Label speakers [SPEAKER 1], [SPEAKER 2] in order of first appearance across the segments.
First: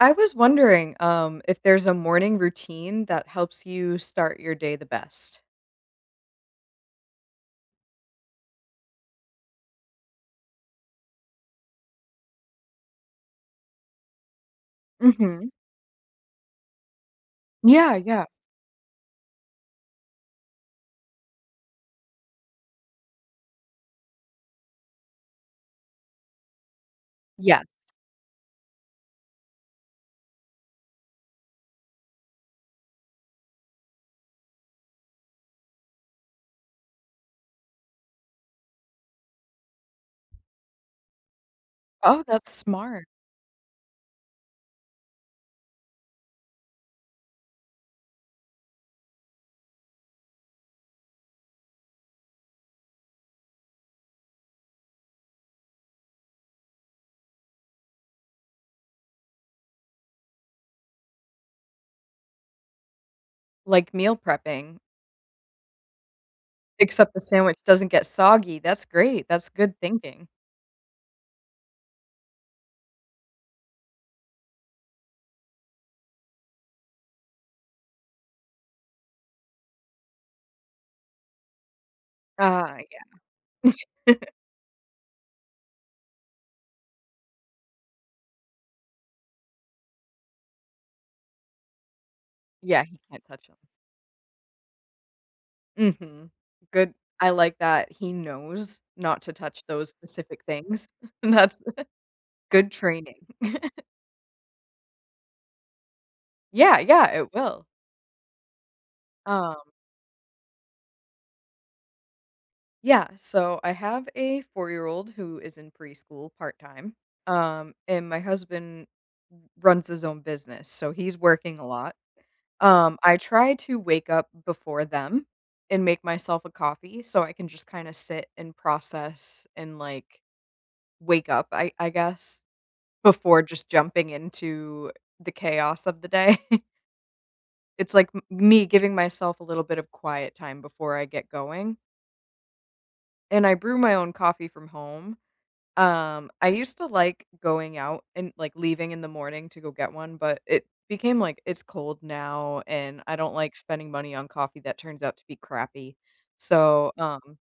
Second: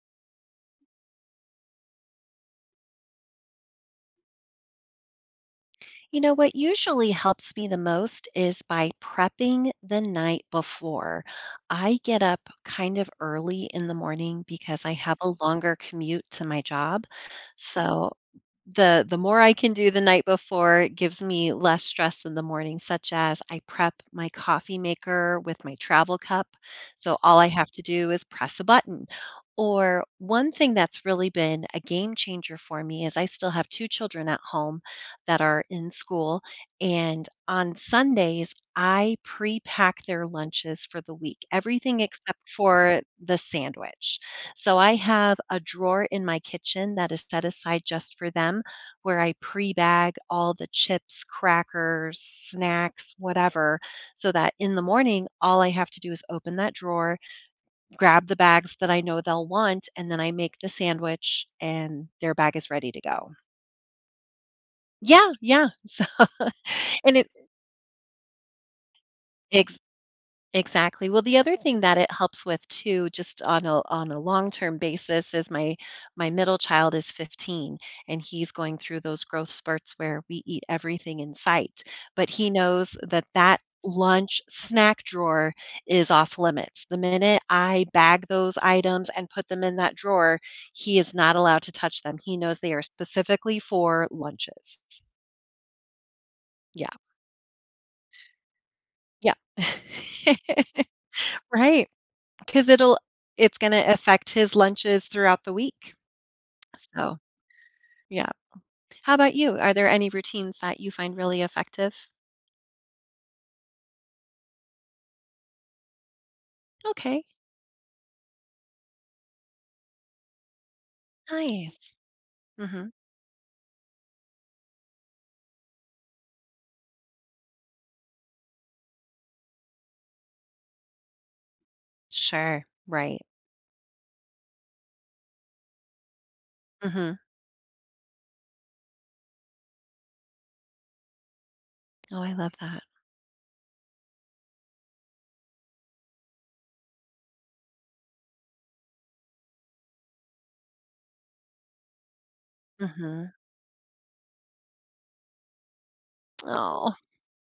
[SPEAKER 1] I was wondering, um, if there's a morning routine that helps you start your day the best?
[SPEAKER 2] You know what usually helps me the most is by prepping the night before. I get up kind of early in the morning because I have a
[SPEAKER 1] Mhm.
[SPEAKER 2] longer commute to my job,
[SPEAKER 1] Yeah,
[SPEAKER 2] so
[SPEAKER 1] yeah.
[SPEAKER 2] the the more I can do the night before, it gives me less stress in the morning, such as, I prep my coffee maker with my travel cup, so all I have to
[SPEAKER 1] Yes.
[SPEAKER 2] do is press a button, or one thing that's really been a game-changer for me is I still have 2 children at home that are in school, and on Sundays, I pre-pack their lunches for the week, everything
[SPEAKER 1] Oh, that's
[SPEAKER 2] except for
[SPEAKER 1] smart.
[SPEAKER 2] the sandwich, so I have a drawer in my kitchen that is set aside just for them, where I pre-bag all the chips, crackers, snacks, whatever, so that in the morning, all I have to do is open that drawer, grab the bags that I know they'll want, and then I make the sandwich, and their bag is ready to go.
[SPEAKER 1] Like, meal prepping.
[SPEAKER 2] Yeah, yeah, so
[SPEAKER 1] Except
[SPEAKER 2] and
[SPEAKER 1] the
[SPEAKER 2] it
[SPEAKER 1] sandwich doesn't get soggy, that's great, that's good
[SPEAKER 2] Ex
[SPEAKER 1] thinking.
[SPEAKER 2] exactly, well, the other thing that it helps with too- just on a on a long term basis- is my my middle child is 15, and he's going through those growth spurts where we eat everything in sight, but he
[SPEAKER 1] Ah,
[SPEAKER 2] knows that that
[SPEAKER 1] yeah.
[SPEAKER 2] lunch, snack drawer is off-limits, the minute I bag those items and put them in that drawer, he is not allowed to touch them, he knows they are
[SPEAKER 1] Yeah, he can't touch 'em.
[SPEAKER 2] specifically for lunches s
[SPEAKER 1] Mhm.
[SPEAKER 2] Yeah.
[SPEAKER 1] Good I like that he knows not to
[SPEAKER 2] Yeah.
[SPEAKER 1] touch those specific things, that's
[SPEAKER 2] Right. 'Cause
[SPEAKER 1] good
[SPEAKER 2] it'll
[SPEAKER 1] training.
[SPEAKER 2] it's gonna affect his lunches throughout the week.
[SPEAKER 1] Yeah, yeah,
[SPEAKER 2] So,
[SPEAKER 1] it will.
[SPEAKER 2] yeah. How ‘bout you?
[SPEAKER 1] Um
[SPEAKER 2] Are there any routines that you find really effective?
[SPEAKER 1] Yeah. So, I have a four-year-old who is in preschool part time,
[SPEAKER 2] Okay.
[SPEAKER 1] um, and my husband r runs his own business, so he's working a lot.
[SPEAKER 2] Nice. Mhm.
[SPEAKER 1] Um, I try to wake up before them and make myself a coffee so I can just kinda sit and process and, like, wake up, I I guess,
[SPEAKER 2] Sure, right.
[SPEAKER 1] before just jumping into the chaos of the day.
[SPEAKER 2] Mhm.
[SPEAKER 1] It's like m me giving myself a little bit of quiet time before I get going.
[SPEAKER 2] Oh, I love that.
[SPEAKER 1] And I brew my own coffee from home. Um, I used to like going out and, like, leaving in the morning to go get one, but it became, like "It's cold now, and I
[SPEAKER 2] Mhm.
[SPEAKER 1] don't like spending money on coffee that turns out to be crappy." So,
[SPEAKER 2] Aw.
[SPEAKER 1] um,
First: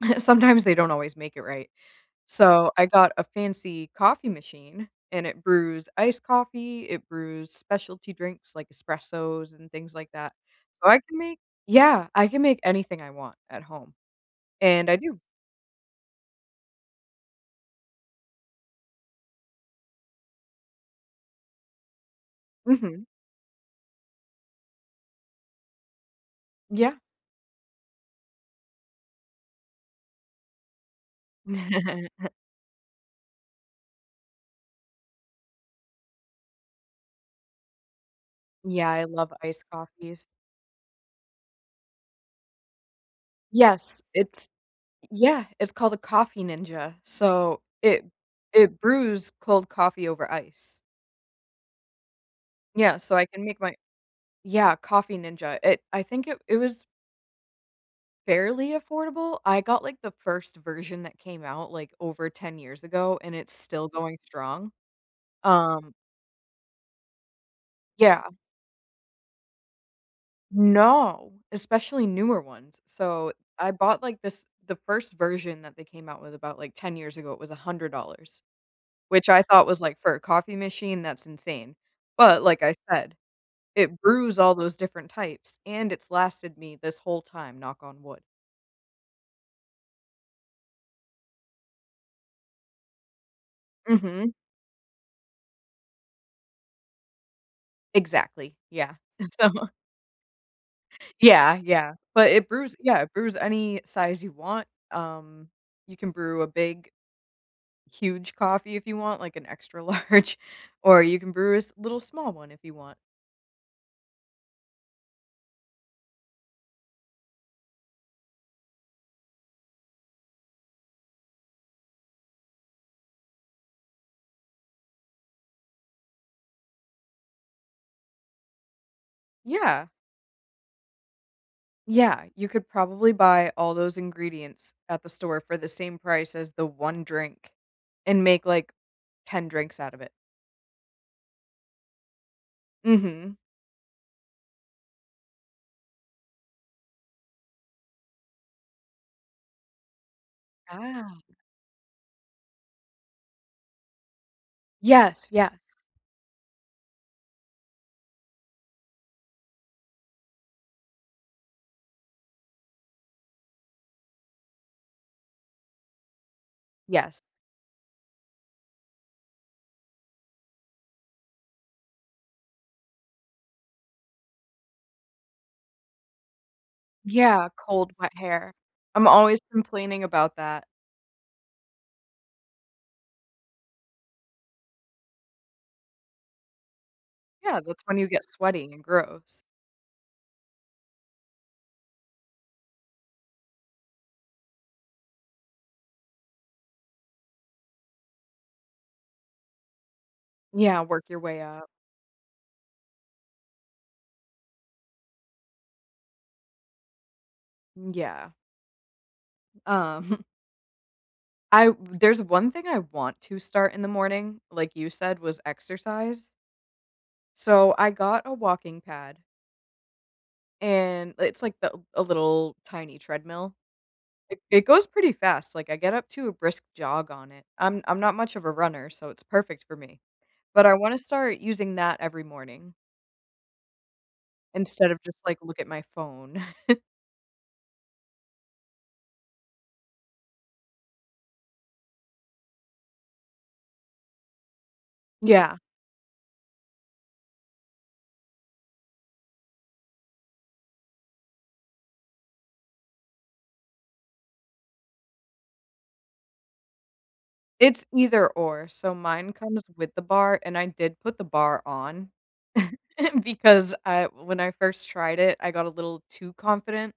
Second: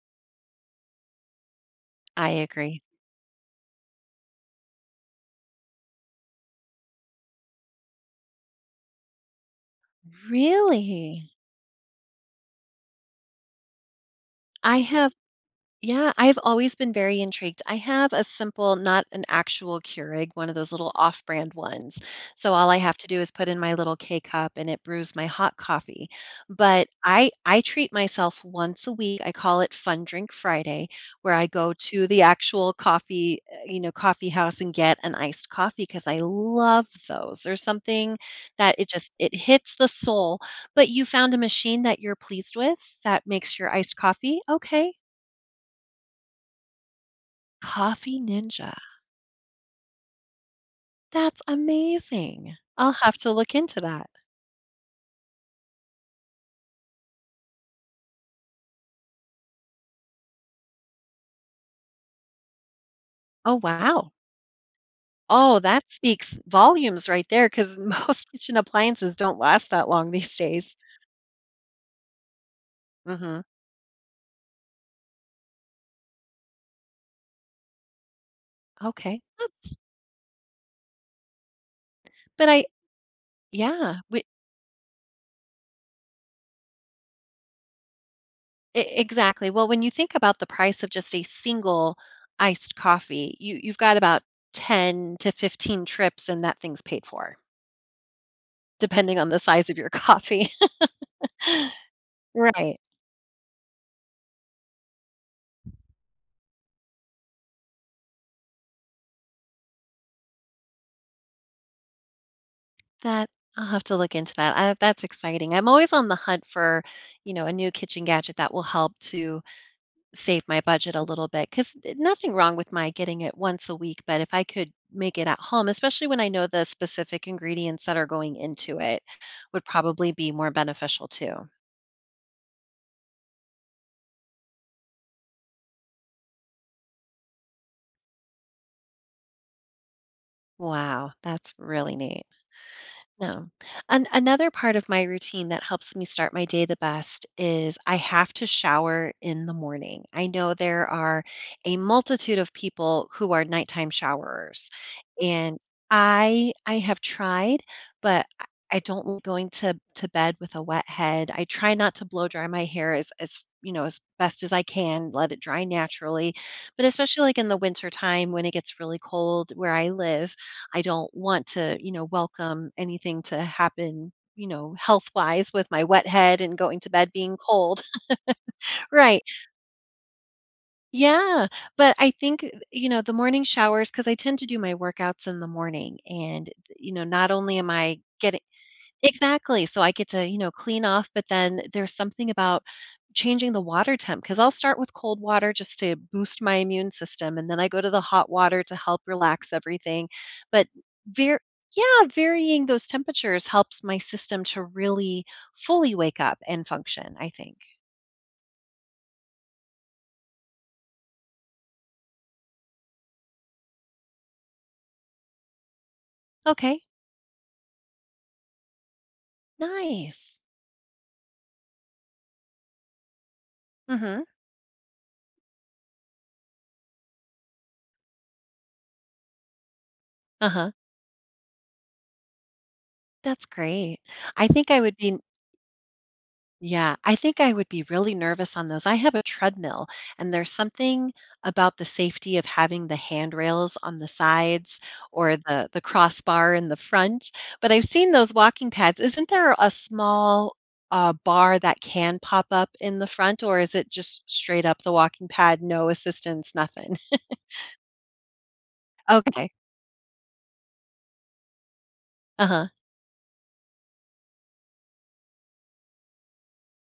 [SPEAKER 1] sometimes they don't always make it right.
[SPEAKER 2] I
[SPEAKER 1] So
[SPEAKER 2] agree.
[SPEAKER 1] I got a fancy coffee machine, and it brews iced coffee, it brews specialty drinks like espressos and things like that. So I can
[SPEAKER 2] Really?
[SPEAKER 1] make Yeah, I can make anything I want at home,
[SPEAKER 2] I
[SPEAKER 1] and I
[SPEAKER 2] have
[SPEAKER 1] do.
[SPEAKER 2] yeah, I've always been very intrigued. I have a simple, not an actual Keurig, one of those little off-brand ones, so all I have
[SPEAKER 1] Mhm.
[SPEAKER 2] to do is put in my little K-Cup, and it brews my hot coffee. But
[SPEAKER 1] Yeah.
[SPEAKER 2] I I treat myself once a week, I call it fun-drink Friday, where I go to the actual coffee, eh you know, coffee house and get an iced coffee, 'cause I love those, there's something that it
[SPEAKER 1] Yeah, I
[SPEAKER 2] just
[SPEAKER 1] love
[SPEAKER 2] it
[SPEAKER 1] iced
[SPEAKER 2] hits the
[SPEAKER 1] coffees.
[SPEAKER 2] soul. But you found a machine that you're pleased with that makes your iced
[SPEAKER 1] Yes,
[SPEAKER 2] coffee?
[SPEAKER 1] it's
[SPEAKER 2] Okay.
[SPEAKER 1] Y yeah, it's called a Coffee Ninja. So it
[SPEAKER 2] Coffee Ninja.
[SPEAKER 1] it brews cold coffee over ice.
[SPEAKER 2] That's amazing, I'll
[SPEAKER 1] Yeah,
[SPEAKER 2] have
[SPEAKER 1] so I
[SPEAKER 2] to
[SPEAKER 1] can
[SPEAKER 2] look
[SPEAKER 1] make my
[SPEAKER 2] into that.
[SPEAKER 1] Y yeah, Coffee Ninja, it I think it it was Fairly affordable. I got, like, the first version that came out, like, over 10 years ago, and it's
[SPEAKER 2] Oh,
[SPEAKER 1] still
[SPEAKER 2] wow.
[SPEAKER 1] going strong.
[SPEAKER 2] Oh, that
[SPEAKER 1] Um
[SPEAKER 2] speaks volumes right there 'cause most
[SPEAKER 1] Yeah.
[SPEAKER 2] appliances don't last that long these days.
[SPEAKER 1] No. Especially newer ones. So,
[SPEAKER 2] Mhm.
[SPEAKER 1] I bought, like, this the 1st version that they came out with about, like, 10 years ago. It was $100,
[SPEAKER 2] Okay,
[SPEAKER 1] which I thought
[SPEAKER 2] that's
[SPEAKER 1] was like, for a coffee machine, that's insane. But
[SPEAKER 2] But
[SPEAKER 1] like
[SPEAKER 2] I
[SPEAKER 1] I said,
[SPEAKER 2] Yeah,
[SPEAKER 1] it
[SPEAKER 2] we
[SPEAKER 1] brews all those different types and it's lasted me this whole time. Knock on wood.
[SPEAKER 2] E exactly, well, when you think about the price of just a single iced coffee, you you've got about
[SPEAKER 1] Mhm.
[SPEAKER 2] 10 to 15 trips and that thing's paid for
[SPEAKER 1] Exactly. Yeah.
[SPEAKER 2] depending on the
[SPEAKER 1] So
[SPEAKER 2] size of your coffee.
[SPEAKER 1] Yeah. Yeah. But it brews
[SPEAKER 2] Right.
[SPEAKER 1] yeah, it brews any size you want. Um, you can brew a big huge coffee if you want, like an extra large, or you can brew a s little small one, if you want.
[SPEAKER 2] That I'll have to look into that. I that's exciting. I'm always on the hunt for, you know, a new kitchen gadget that will help to save my budget a little bit, 'cause nothing wrong with my getting it once a week, but if I could make it at home- especially when I know the specific ingredients that are going into it- would
[SPEAKER 1] Yeah.
[SPEAKER 2] probably be more beneficial too.
[SPEAKER 1] Yeah. You could probably buy all those ingredients at the store for the same price as the one drink and make, like, 10 drinks out of it.
[SPEAKER 2] Wow. That's really neat.
[SPEAKER 1] Mhm.
[SPEAKER 2] No. An another part of my routine that helps me start my day the best is I have to shower in the morning. I know there
[SPEAKER 1] Ah.
[SPEAKER 2] are a multitude of people who are nighttime showerers.
[SPEAKER 1] Yes,
[SPEAKER 2] And
[SPEAKER 1] yes.
[SPEAKER 2] I I have tried, but I I don't [unintelligible] going to to bed with a wet head. I try not to blow dry my hair as as, you know, as best as I can, let it dry naturally. But especially,
[SPEAKER 1] Yes.
[SPEAKER 2] like, in the wintertime when it gets really cold where I live, I don't want to, you know, welcome anything to happen, you know, health-wise with my wet head and going to bed being
[SPEAKER 1] Yeah,
[SPEAKER 2] cold.
[SPEAKER 1] cold, wet hair. I'm
[SPEAKER 2] Right.
[SPEAKER 1] always complaining about that.
[SPEAKER 2] Yeah. But I think, you know, the morning showers 'cause I tend to do my workouts in the morning, and, you know, not only
[SPEAKER 1] Yeah,
[SPEAKER 2] am
[SPEAKER 1] that's when
[SPEAKER 2] I
[SPEAKER 1] you get
[SPEAKER 2] getting
[SPEAKER 1] sweaty and gross.
[SPEAKER 2] Exactly, so I get to, you know, clean off, but then there's something about changing the water temp. 'Cause I'll start with cold water just to boost my immune system, and then I go to the hot water to help relax everything, but,
[SPEAKER 1] Yeah, work your
[SPEAKER 2] var
[SPEAKER 1] way up.
[SPEAKER 2] Yeah, varying those temperatures helps my system to really fully wake up and function, I think.
[SPEAKER 1] Mm, yeah. Um. I there's one thing I want to start in the morning, like you said, was exercise.
[SPEAKER 2] Okay.
[SPEAKER 1] So, I got a walking pad
[SPEAKER 2] Nice.
[SPEAKER 1] and it's like the a little, tiny treadmill.
[SPEAKER 2] Mhm.
[SPEAKER 1] It it goes pretty fast, like, I get up to a brisk jog on it, I'm I'm not much of a runner, so it's perfect for me. But,
[SPEAKER 2] Uh-huh.
[SPEAKER 1] I wanna start using that every morning.
[SPEAKER 2] That's great, I think I
[SPEAKER 1] Instead
[SPEAKER 2] would
[SPEAKER 1] of just,
[SPEAKER 2] be
[SPEAKER 1] like, look at my phone.
[SPEAKER 2] Yeah, I think I would be really nervous on those, I have a treadmill, and there's something about the safety of having the handrails on the sides or
[SPEAKER 1] Yeah.
[SPEAKER 2] the the crossbar in the front, but I've seen those walking pads, isn't there a small, uh, bar that can pop up in the front, or is it just straight-up the walking pad, no assistance, nothing?
[SPEAKER 1] It's either-or, so mine
[SPEAKER 2] Okay.
[SPEAKER 1] comes with the bar, and I did put the bar on
[SPEAKER 2] Uh-huh.
[SPEAKER 1] because I when I first tried it, I got a little too confident,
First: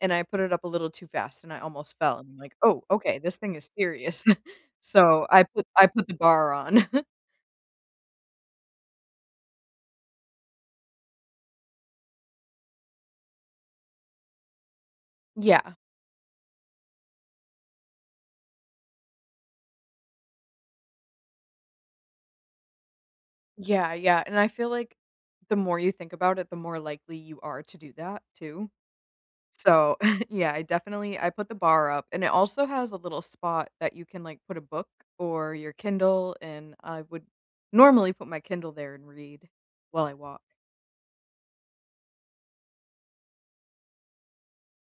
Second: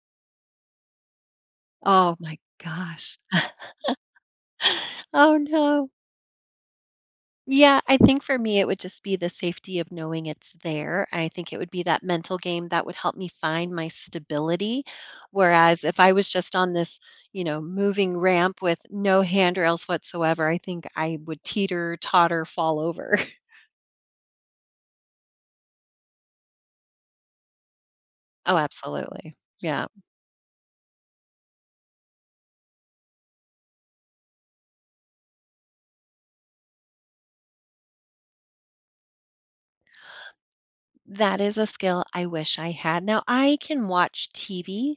[SPEAKER 1] and I put it up a little too fast, and I almost
[SPEAKER 2] Oh
[SPEAKER 1] fell, and
[SPEAKER 2] my
[SPEAKER 1] I'm like, "Oh,
[SPEAKER 2] gosh.
[SPEAKER 1] okay, this thing is serious." So,
[SPEAKER 2] Oh,
[SPEAKER 1] I put I
[SPEAKER 2] no.
[SPEAKER 1] put the bar on.
[SPEAKER 2] Yeah, I think for me it would just be the safety of knowing it's there and I think it would be that mental game that would help me find my stability,
[SPEAKER 1] Yeah.
[SPEAKER 2] whereas if I was just on this, you know, moving ramp with no handrails whatsoever, I think I would teeter-totter fall over.
[SPEAKER 1] Yeah, yeah, and I feel like the more you think about it, the more likely you are to do that,
[SPEAKER 2] Oh
[SPEAKER 1] too.
[SPEAKER 2] absolutely, yeah.
[SPEAKER 1] So, yeah, I definitely I put the bar up, and it also has a little spot that you can, like, put a book or your Kindle, and I would normally put my Kindle there and read while I walk.
[SPEAKER 2] That is a skill I wish I had, now I can watch TV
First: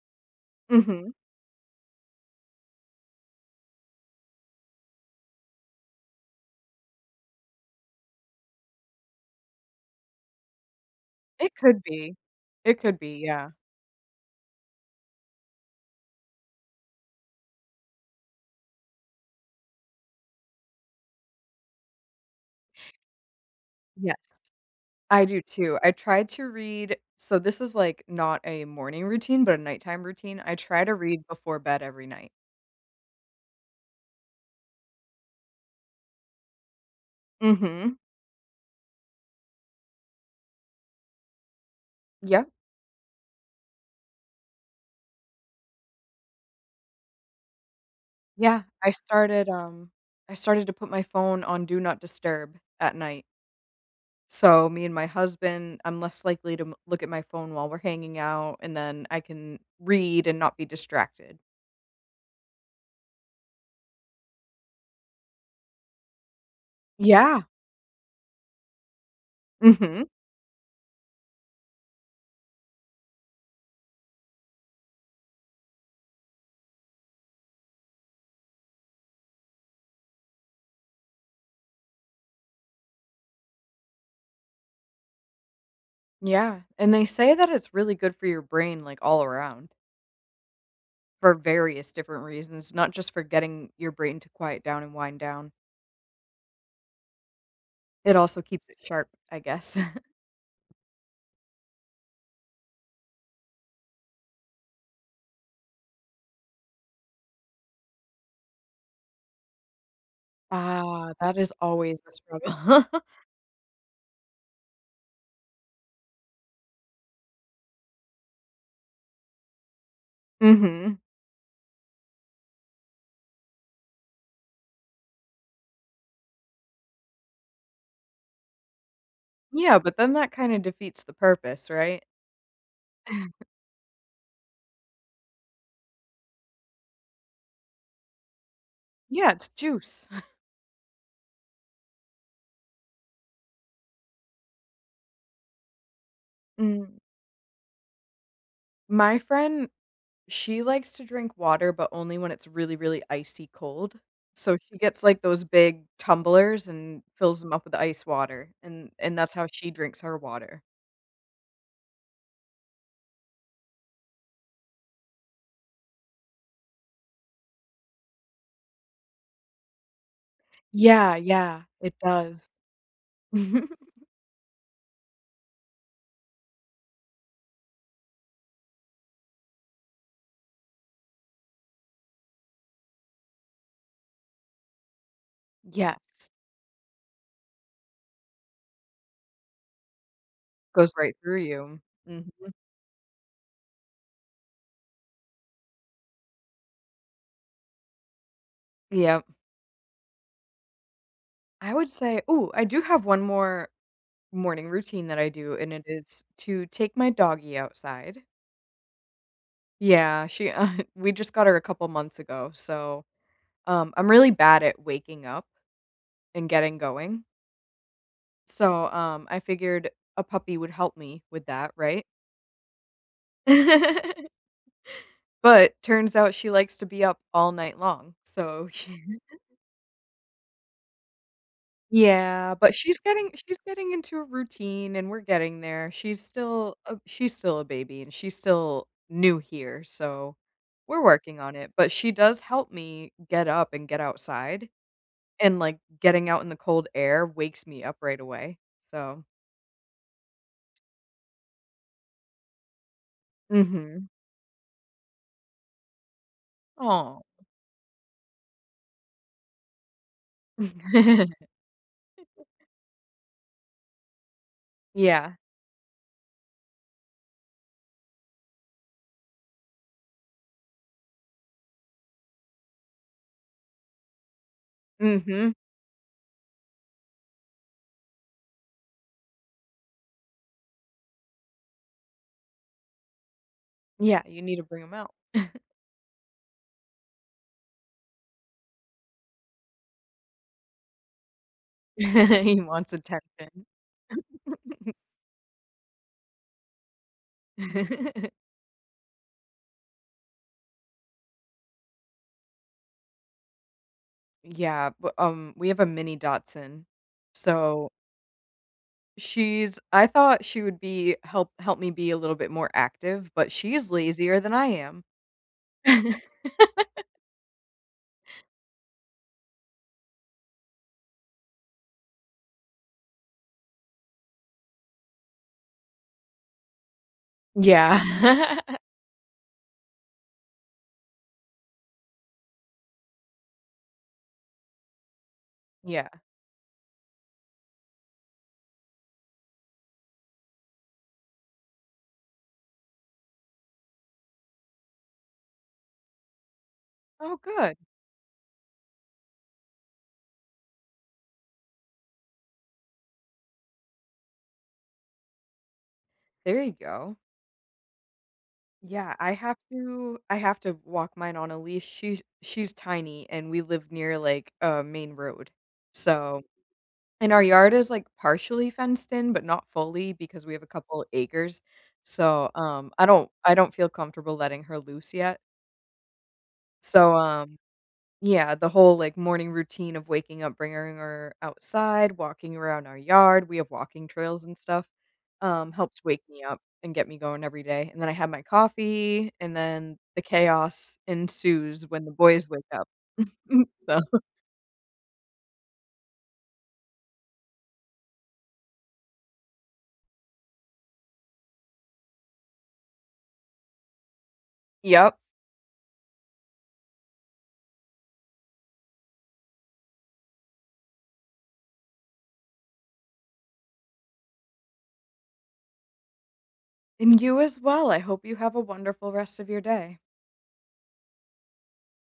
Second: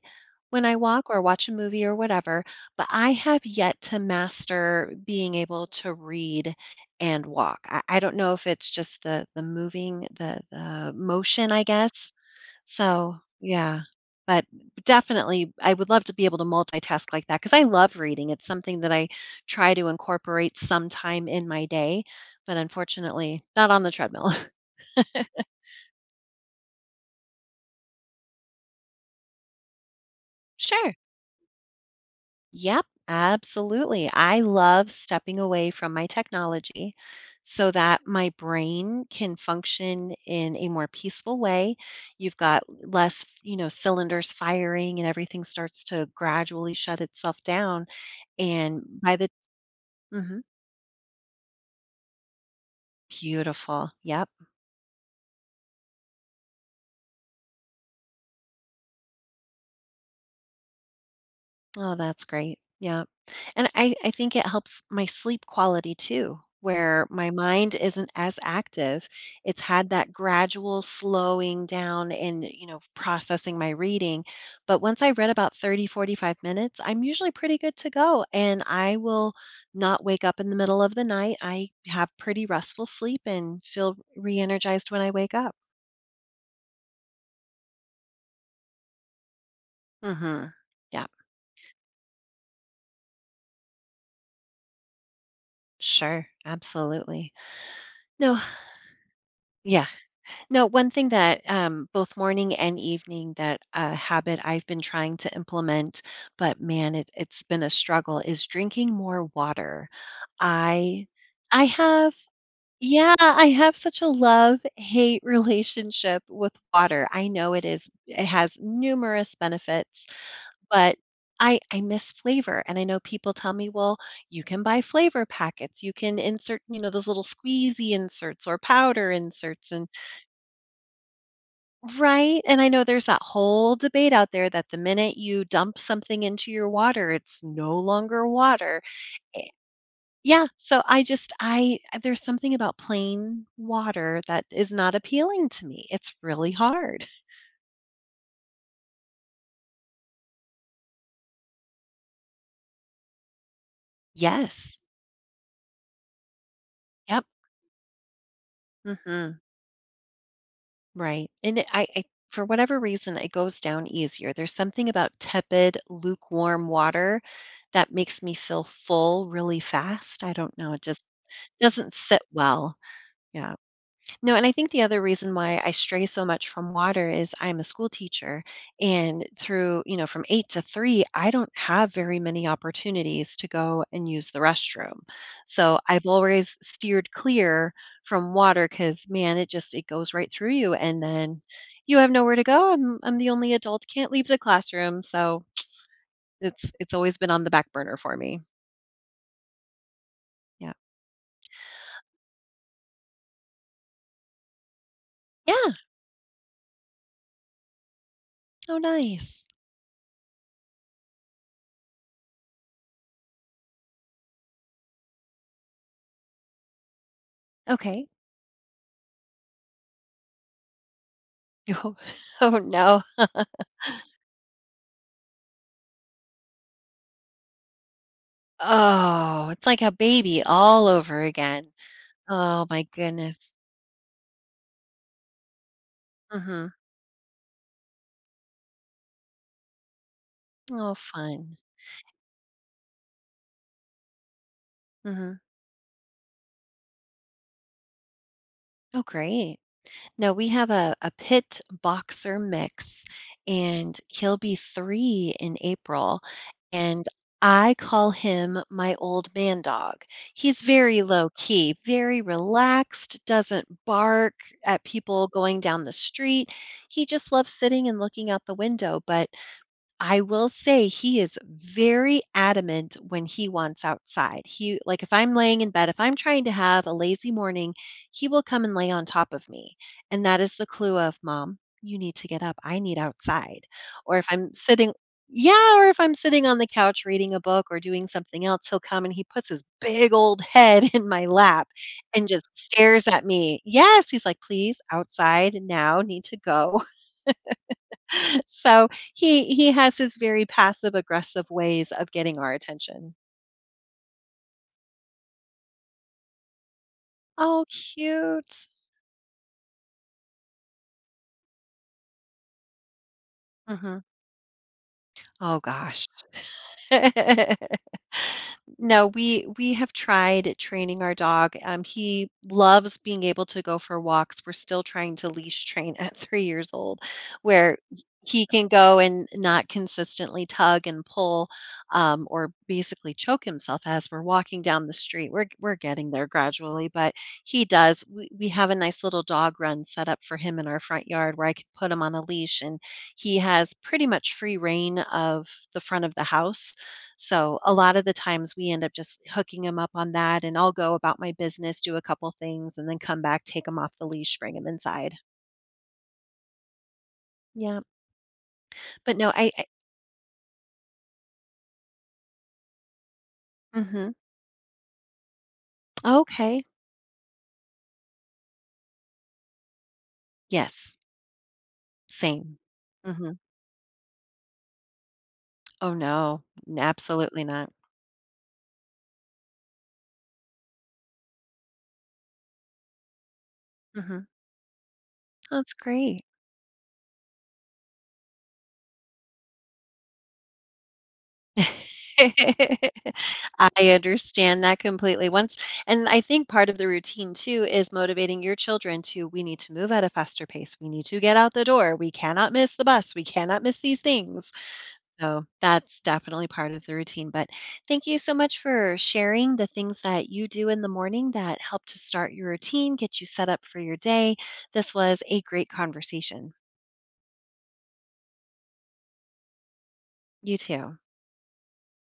[SPEAKER 2] when I walk
[SPEAKER 1] Mhm.
[SPEAKER 2] or watch a movie, or whatever, but I have yet to master being able to read and walk, I I don't know if it's just the the moving, the the motion,
[SPEAKER 1] It
[SPEAKER 2] I
[SPEAKER 1] could
[SPEAKER 2] guess?
[SPEAKER 1] be. It could be,
[SPEAKER 2] So,
[SPEAKER 1] yeah.
[SPEAKER 2] yeah. But, definitely, I would love to be able to multitask like that 'cause I love reading, it's something that I try to incorporate sometime in my day, but unfortunately, not on the treadmill.
[SPEAKER 1] Yes. I do too, I tried to read so, this is, like, not a morning routine, but a nighttime routine, I try to
[SPEAKER 2] Sure.
[SPEAKER 1] read before bed every night.
[SPEAKER 2] Yep, absolutely, I love stepping away from my technology so
[SPEAKER 1] Mhm.
[SPEAKER 2] that my brain can function in a more peaceful way, you've
[SPEAKER 1] Yeah.
[SPEAKER 2] got less f you know, cylinders firing and everything starts to gradually shut itself down,
[SPEAKER 1] Yeah,
[SPEAKER 2] and
[SPEAKER 1] I
[SPEAKER 2] by the
[SPEAKER 1] started, um, I
[SPEAKER 2] Mhm?
[SPEAKER 1] started to put my phone on "do not disturb" at night.
[SPEAKER 2] Beautiful, yep.
[SPEAKER 1] So, me and my husband I'm less likely to m look at my phone while we're hanging out, and then I can read and not be distracted.
[SPEAKER 2] Oh, that's great, yep, and I I think it helps my sleep quality too, where my
[SPEAKER 1] Yeah.
[SPEAKER 2] mind isn't as active, it's had
[SPEAKER 1] Mhm.
[SPEAKER 2] that gradual slowing down and, you know, processing my reading, but once I read about 30, 45 minutes, I'm usually pretty good to go, and I will not wake up in the middle of the night, I have pretty restful sleep and feel reenergized when I wake up.
[SPEAKER 1] Yeah, and they say that it's really good for your brain, like, all around.
[SPEAKER 2] Mhm, yep.
[SPEAKER 1] For various different reasons, not just for getting your brain to quiet down and wind down.
[SPEAKER 2] Sure, absolutely.
[SPEAKER 1] It
[SPEAKER 2] No
[SPEAKER 1] also keeps it sharp, I guess.
[SPEAKER 2] Yeah, no, one thing that, um, both morning and evening that a habit I've been trying to implement- but, man, it it's been a struggle- is drinking more water, I
[SPEAKER 1] Ah, that is
[SPEAKER 2] I
[SPEAKER 1] always a
[SPEAKER 2] have
[SPEAKER 1] struggle.
[SPEAKER 2] Yeah, I have such a love-hate relationship with water, I know it is it has numerous benefits,
[SPEAKER 1] Mhm.
[SPEAKER 2] but I I miss flavor, and I know people tell me, well, you can buy flavor packets, you can insert, you know, those little squeezy inserts, or powder inserts
[SPEAKER 1] Yeah,
[SPEAKER 2] and
[SPEAKER 1] but then that kinda defeats the purpose, right?
[SPEAKER 2] Right? And, I know there's that whole debate out there that the minute you dump something into your water, it's no longer water,
[SPEAKER 1] Yeah, it's
[SPEAKER 2] it
[SPEAKER 1] juice.
[SPEAKER 2] Yeah, so I just I uh, there's something about plain water that is not appealing to me, it's really
[SPEAKER 1] Mm.
[SPEAKER 2] hard.
[SPEAKER 1] My friend, she likes to drink water, but only when it's really, really icy cold. So, she
[SPEAKER 2] Yes.
[SPEAKER 1] gets, like, those big tumblers and
[SPEAKER 2] Yep.
[SPEAKER 1] fills them up with ice water and and that's
[SPEAKER 2] Mhm.
[SPEAKER 1] how she drinks her water.
[SPEAKER 2] Right, and i I i for whatever reason, it goes down easier, there's something about tepid lukewarm water that makes me feel full really fast? I don't know, it just
[SPEAKER 1] Yeah, yeah, it
[SPEAKER 2] doesn't sit
[SPEAKER 1] does.
[SPEAKER 2] well, yeah. No, and I think the other reason why I stray so much from water is I'm a school teacher, and through you know, from 8:00 to 3:00 I don't have very many opportunities to go and use the restroom, so I've
[SPEAKER 1] Yes.
[SPEAKER 2] always steered clear from water, 'cause, man, it just it goes right through you,
[SPEAKER 1] Goes
[SPEAKER 2] and
[SPEAKER 1] right through
[SPEAKER 2] then
[SPEAKER 1] you,
[SPEAKER 2] you have
[SPEAKER 1] mhm.
[SPEAKER 2] nowhere to go and I'm the only adult can't leave the classroom, so it's it's always been on the back burner for me.
[SPEAKER 1] Yep.
[SPEAKER 2] Yeah.
[SPEAKER 1] I would say ooh, I do have one more morning routine that I do, and
[SPEAKER 2] Yeah.
[SPEAKER 1] it is to take my doggy outside.
[SPEAKER 2] Oh, nice.
[SPEAKER 1] Yeah, she we just got her a couple months ago, so, um, I'm really bad at waking up and getting going.
[SPEAKER 2] Okay.
[SPEAKER 1] So, um, I figured a puppy would help me with that.
[SPEAKER 2] Oh,
[SPEAKER 1] Right?
[SPEAKER 2] oh, no.
[SPEAKER 1] But turns out she likes to be up all night long. So.
[SPEAKER 2] Oh, it's like a baby all over again.
[SPEAKER 1] Yeah,
[SPEAKER 2] Oh
[SPEAKER 1] but
[SPEAKER 2] my
[SPEAKER 1] she's getting
[SPEAKER 2] goodness.
[SPEAKER 1] she's getting into a routine, and we're getting there, she's
[SPEAKER 2] Mhm.
[SPEAKER 1] still a she's still a baby, and she's still new here, so
[SPEAKER 2] Oh,
[SPEAKER 1] we're working on
[SPEAKER 2] fun.
[SPEAKER 1] it, but she does help me get up and get outside.
[SPEAKER 2] Mhm.
[SPEAKER 1] And, like, getting out in the cold air wakes me up right away.
[SPEAKER 2] Oh,
[SPEAKER 1] So
[SPEAKER 2] great. No, we have a a pit-boxer mix, and
[SPEAKER 1] Mhm.
[SPEAKER 2] he'll be 3 in April. And
[SPEAKER 1] Aw.
[SPEAKER 2] I call him my old man dog. He's very low key, very relaxed, doesn't bark at people
[SPEAKER 1] Yeah.
[SPEAKER 2] going down the street. He just loves sitting and looking out the window, but I will say he is very adamant when he wants outside, he like if I'm
[SPEAKER 1] Mhm.
[SPEAKER 2] laying in bed, if I'm trying to have a lazy morning, he will come and lay on top of me, and that is the clue of, "Mom, you need to get up. I need outside." Or
[SPEAKER 1] Yeah,
[SPEAKER 2] if
[SPEAKER 1] you
[SPEAKER 2] I'm
[SPEAKER 1] need to bring
[SPEAKER 2] sitting
[SPEAKER 1] ‘em out.
[SPEAKER 2] Yeah, or if I'm sitting on the couch reading a book or doing something else, he'll come and he puts his big old head in my lap and just
[SPEAKER 1] He wants
[SPEAKER 2] stares at
[SPEAKER 1] attention.
[SPEAKER 2] me. Yes, he's like, "Please, outside now, need to go." So he he has his very passive-aggressive ways of getting our attention.
[SPEAKER 1] Yeah, but, um, we have a mini Dachshunds,
[SPEAKER 2] Oh,
[SPEAKER 1] so
[SPEAKER 2] cute!
[SPEAKER 1] she's I thought she would be help help me be a little bit more active, but she's
[SPEAKER 2] Mhm.
[SPEAKER 1] lazier than I am.
[SPEAKER 2] Oh, gosh. No, we we have tried training our dog, um, he loves being able to go for walks, we're still trying to leash train at 3 years old, where h he
[SPEAKER 1] Yeah.
[SPEAKER 2] can go and not consistently tug and pull, um, or basically choke himself as we're walking down the street, we're we're
[SPEAKER 1] Yeah.
[SPEAKER 2] getting there gradually, but he does we we have a nice little dog run set up for him in our front yard where I could put him on a leash, and he has pretty much free rein of the front of the house,
[SPEAKER 1] Oh,
[SPEAKER 2] so, a
[SPEAKER 1] good.
[SPEAKER 2] lot of the times, we end up just hooking him up on that, and I'll go about my business, do a couple things, and then come back, take him off the leash, bring him inside.
[SPEAKER 1] There you go.
[SPEAKER 2] Yep.
[SPEAKER 1] Yeah,
[SPEAKER 2] But no,
[SPEAKER 1] I
[SPEAKER 2] I
[SPEAKER 1] have
[SPEAKER 2] I
[SPEAKER 1] to I have to walk mine on a leash, she's she's tiny, and we live
[SPEAKER 2] Mhm.
[SPEAKER 1] near, like, a main road, so
[SPEAKER 2] Okay.
[SPEAKER 1] and our yard is, like, partially fenced in, but not fully because we have a
[SPEAKER 2] Yes.
[SPEAKER 1] couple acres, so,
[SPEAKER 2] Same.
[SPEAKER 1] um, I don't
[SPEAKER 2] Mhm.
[SPEAKER 1] I don't feel comfortable letting her loose yet.
[SPEAKER 2] Oh, no, n
[SPEAKER 1] So,
[SPEAKER 2] absolutely
[SPEAKER 1] um
[SPEAKER 2] not.
[SPEAKER 1] yeah, the whole, like, morning routine of waking up, bringing her outside, walking around our yard- we have walking
[SPEAKER 2] Mhm.
[SPEAKER 1] trails and stuff- um,
[SPEAKER 2] That's
[SPEAKER 1] helps
[SPEAKER 2] great.
[SPEAKER 1] wake me up, and get me going every day, and then I have my coffee, and then, the chaos ensues when the boys wake up,
[SPEAKER 2] I
[SPEAKER 1] so
[SPEAKER 2] understand that completely, once and I think part of the routine too is motivating your children to, "We need to move at a faster pace, we need to get out the door, we cannot miss the bus, we cannot miss these things,"
[SPEAKER 1] Yep.
[SPEAKER 2] so, that's definitely part of the routine, but thank you so much for sharing the things that you do in the morning that help to start your routine, get you set up for your day, this was a great conversation.
[SPEAKER 1] And you as well, I hope you have a wonderful rest of your day.
[SPEAKER 2] You too.